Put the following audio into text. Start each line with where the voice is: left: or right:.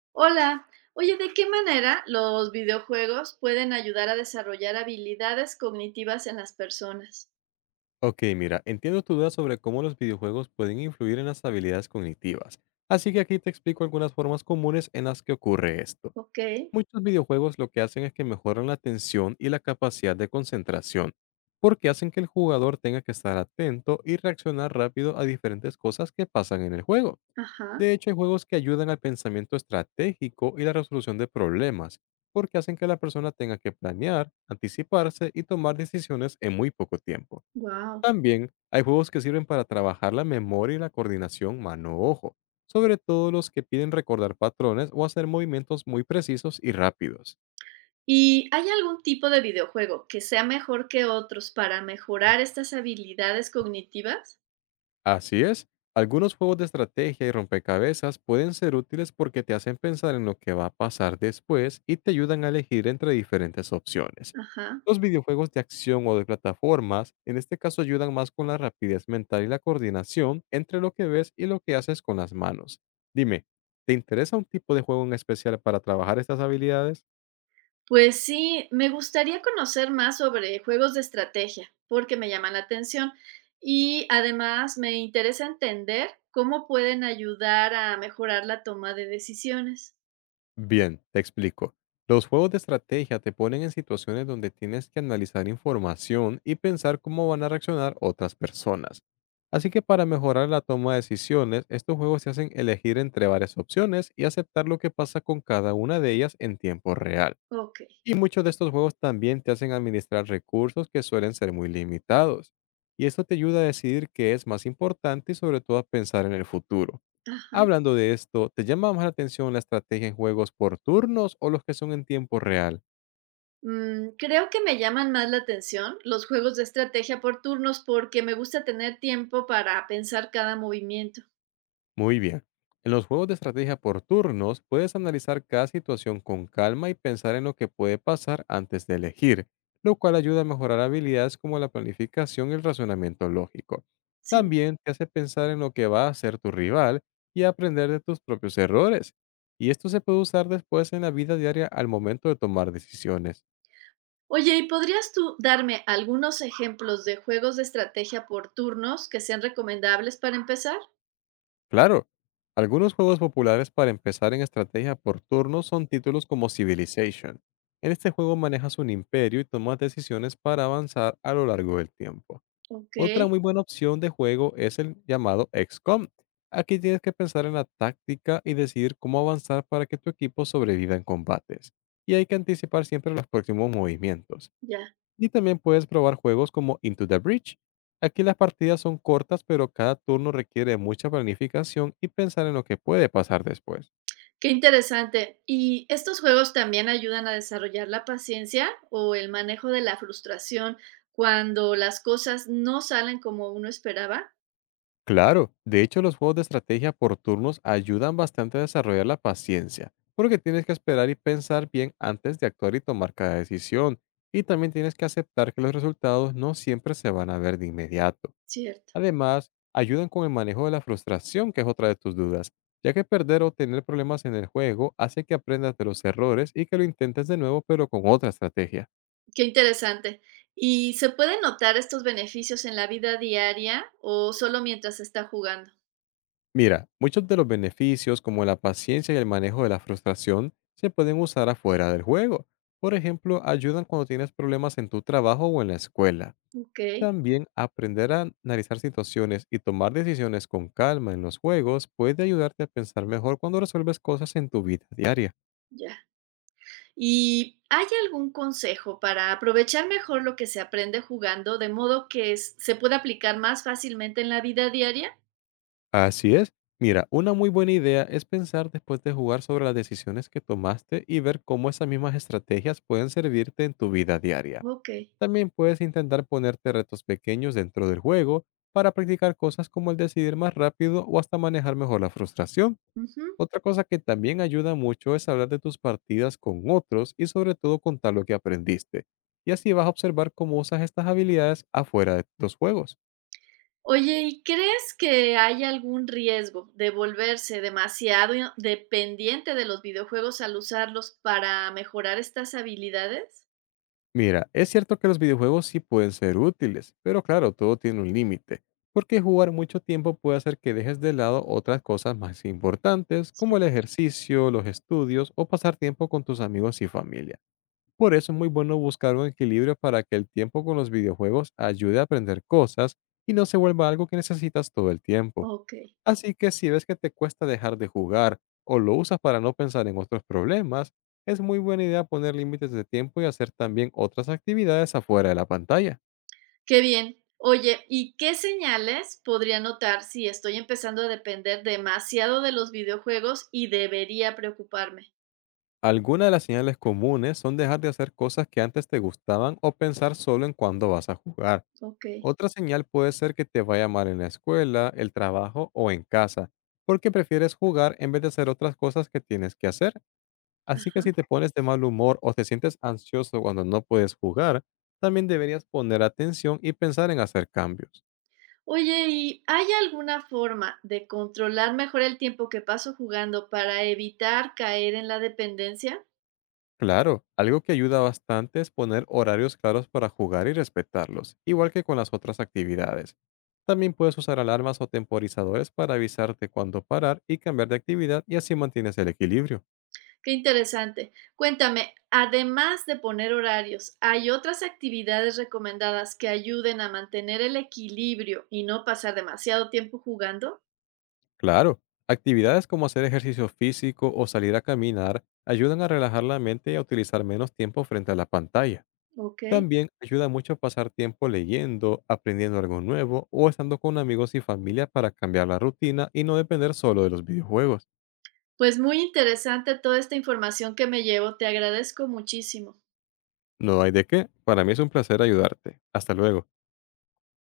right: Hola, oye, ¿de qué manera los videojuegos pueden ayudar a desarrollar habilidades cognitivas en las personas?
left: Ok, mira, entiendo tu duda sobre cómo los videojuegos pueden influir en las habilidades cognitivas, así que aquí te explico algunas formas comunes en las que ocurre esto.
right: Ok,
left: Muchos videojuegos lo que hacen es que mejoran la atención y la capacidad de concentración, porque hacen que el jugador tenga que estar atento y reaccionar rápido a diferentes cosas que pasan en el juego.
right: ajá,
left: De hecho, hay juegos que ayudan al pensamiento estratégico y la resolución de problemas, porque hacen que la persona tenga que planear, anticiparse y tomar decisiones en muy poco tiempo.
right: wow.
left: También hay juegos que sirven para trabajar la memoria y la coordinación mano-ojo, sobre todo los que piden recordar patrones o hacer movimientos muy precisos y rápidos.
right: ¿Y hay algún tipo de videojuego que sea mejor que otros para mejorar estas habilidades cognitivas?
left: Así es, algunos juegos de estrategia y rompecabezas pueden ser útiles porque te hacen pensar en lo que va a pasar después y te ayudan a elegir entre diferentes opciones.
right: Ajá.
left: Los videojuegos de acción o de plataformas en este caso ayudan más con la rapidez mental y la coordinación entre lo que ves y lo que haces con las manos. Dime, ¿te interesa un tipo de juego en especial para trabajar estas habilidades?
right: Pues sí, me gustaría conocer más sobre juegos de estrategia, porque me llaman la atención. Y además me interesa entender cómo pueden ayudar a mejorar la toma de decisiones.
left: Bien, te explico. Los juegos de estrategia te ponen en situaciones donde tienes que analizar información y pensar cómo van a reaccionar otras personas. Así que para mejorar la toma de decisiones, estos juegos te hacen elegir entre varias opciones y aceptar lo que pasa con cada una de ellas en tiempo real.
right: Ok,
left: Y muchos de estos juegos también te hacen administrar recursos que suelen ser muy limitados. Y esto te ayuda a decidir qué es más importante y sobre todo a pensar en el futuro.
right: ajá.
left: Hablando de esto, ¿te llama más la atención la estrategia en juegos por turnos o los que son en tiempo real?
right: Creo que me llaman más la atención los juegos de estrategia por turnos, porque me gusta tener tiempo para pensar cada movimiento.
left: Muy bien. En los juegos de estrategia por turnos, puedes analizar cada situación con calma y pensar en lo que puede pasar antes de elegir, lo cual ayuda a mejorar habilidades como la planificación y el razonamiento lógico.
right: Sí.
left: También te hace pensar en lo que va a hacer tu rival y aprender de tus propios errores. Y esto se puede usar después en la vida diaria al momento de tomar decisiones.
right: Oye, ¿y podrías tú darme algunos ejemplos de juegos de estrategia por turnos que sean recomendables para empezar?
left: Claro, algunos juegos populares para empezar en estrategia por turno son títulos como Civilization. En este juego manejas un imperio y tomas decisiones para avanzar a lo largo del tiempo.
right: Ok,
left: Otra muy buena opción de juego es el llamado XCOM. Aquí tienes que pensar en la táctica y decidir cómo avanzar para que tu equipo sobreviva en combates. Y hay que anticipar siempre los próximos movimientos.
right: ya.
left: Y también puedes probar juegos como Into the Breach. Aquí las partidas son cortas, pero cada turno requiere mucha planificación y pensar en lo que puede pasar después.
right: Qué interesante. ¿Y estos juegos también ayudan a desarrollar la paciencia o el manejo de la frustración cuando las cosas no salen como uno esperaba?
left: Claro, de hecho los juegos de estrategia por turnos ayudan bastante a desarrollar la paciencia, porque tienes que esperar y pensar bien antes de actuar y tomar cada decisión, y también tienes que aceptar que los resultados no siempre se van a ver de inmediato.
right: Cierto.
left: Además, ayudan con el manejo de la frustración, que es otra de tus dudas, ya que perder o tener problemas en el juego hace que aprendas de los errores y que lo intentes de nuevo pero con otra estrategia.
right: Qué interesante. ¿Y se pueden notar estos beneficios en la vida diaria o solo mientras se está jugando?
left: Mira, muchos de los beneficios como la paciencia y el manejo de la frustración se pueden usar afuera del juego. Por ejemplo, ayudan cuando tienes problemas en tu trabajo o en la escuela.
right: Okey,
left: También aprender a analizar situaciones y tomar decisiones con calma en los juegos puede ayudarte a pensar mejor cuando resuelves cosas en tu vida diaria.
right: ya. ¿Y hay algún consejo para aprovechar mejor lo que se aprende jugando, de modo que s se pueda aplicar más fácilmente en la vida diaria?
left: Así es. Mira, una muy buena idea es pensar después de jugar sobre las decisiones que tomaste y ver cómo esas mismas estrategias pueden servirte en tu vida diaria.
right: Okey,
left: También puedes intentar ponerte retos pequeños dentro del juego para practicar cosas como el decidir más rápido o hasta manejar mejor la frustración.
right: ujú.
left: Otra cosa que también ayuda mucho es hablar de tus partidas con otros y sobre todo contar lo que aprendiste. Y así vas a observar cómo usas estas habilidades afuera de los juegos.
right: Oye, ¿y crees que hay algún riesgo de volverse demasiado ino dependiente de los videojuegos al usarlos para mejorar estas habilidades?
left: Mira, es cierto que los videojuegos sí pueden ser útiles, pero claro, todo tiene un límite, porque jugar mucho tiempo puede hacer que dejes de lado otras cosas más importantes, como
right: Sí,
left: el ejercicio, los estudios o pasar tiempo con tus amigos y familia. Por eso es muy bueno buscar un equilibrio para que el tiempo con los videojuegos ayude a aprender cosas y no se vuelva algo que necesitas todo el tiempo.
right: okey.
left: Así que si ves que te cuesta dejar de jugar o lo usas para no pensar en otros problemas, es muy buena idea poner límites de tiempo y hacer también otras actividades afuera de la pantalla.
right: Qué bien. Oye, ¿y qué señales podría notar si estoy empezando a depender demasiado de los videojuegos y debería preocuparme?
left: Algunas de las señales comunes son dejar de hacer cosas que antes te gustaban o pensar solo en cuándo vas a jugar.
right: Ok.
left: Otra señal puede ser que te vaya mal en la escuela, el trabajo o en casa, porque prefieres jugar en vez de hacer otras cosas que tienes que hacer. Así que
right: Ajá.
left: si te pones de mal humor o te sientes ansioso cuando no puedes jugar, también deberías poner atención y pensar en hacer cambios.
right: Oye, ¿y hay alguna forma de controlar mejor el tiempo que paso jugando para evitar caer en la dependencia?
left: Claro, algo que ayuda bastante es poner horarios claros para jugar y respetarlos, igual que con las otras actividades. También puedes usar alarmas o temporizadores para avisarte cuándo parar y cambiar de actividad y así mantienes el equilibrio.
right: Qué interesante. Cuéntame, además de poner horarios, ¿hay otras actividades recomendadas que ayuden a mantener el equilibrio y no pasar demasiado tiempo jugando?
left: Claro, actividades como hacer ejercicio físico o salir a caminar ayudan a relajar la mente y a utilizar menos tiempo frente a la pantalla.
right: Ok.
left: También ayuda mucho pasar tiempo leyendo, aprendiendo algo nuevo o estando con amigos y familia para cambiar la rutina y no depender solo de los videojuegos.
right: Pues muy interesante toda esta información que me llevo, te agradezco muchísimo.
left: No hay de qué. Para mí es un placer ayudarte. Hasta luego.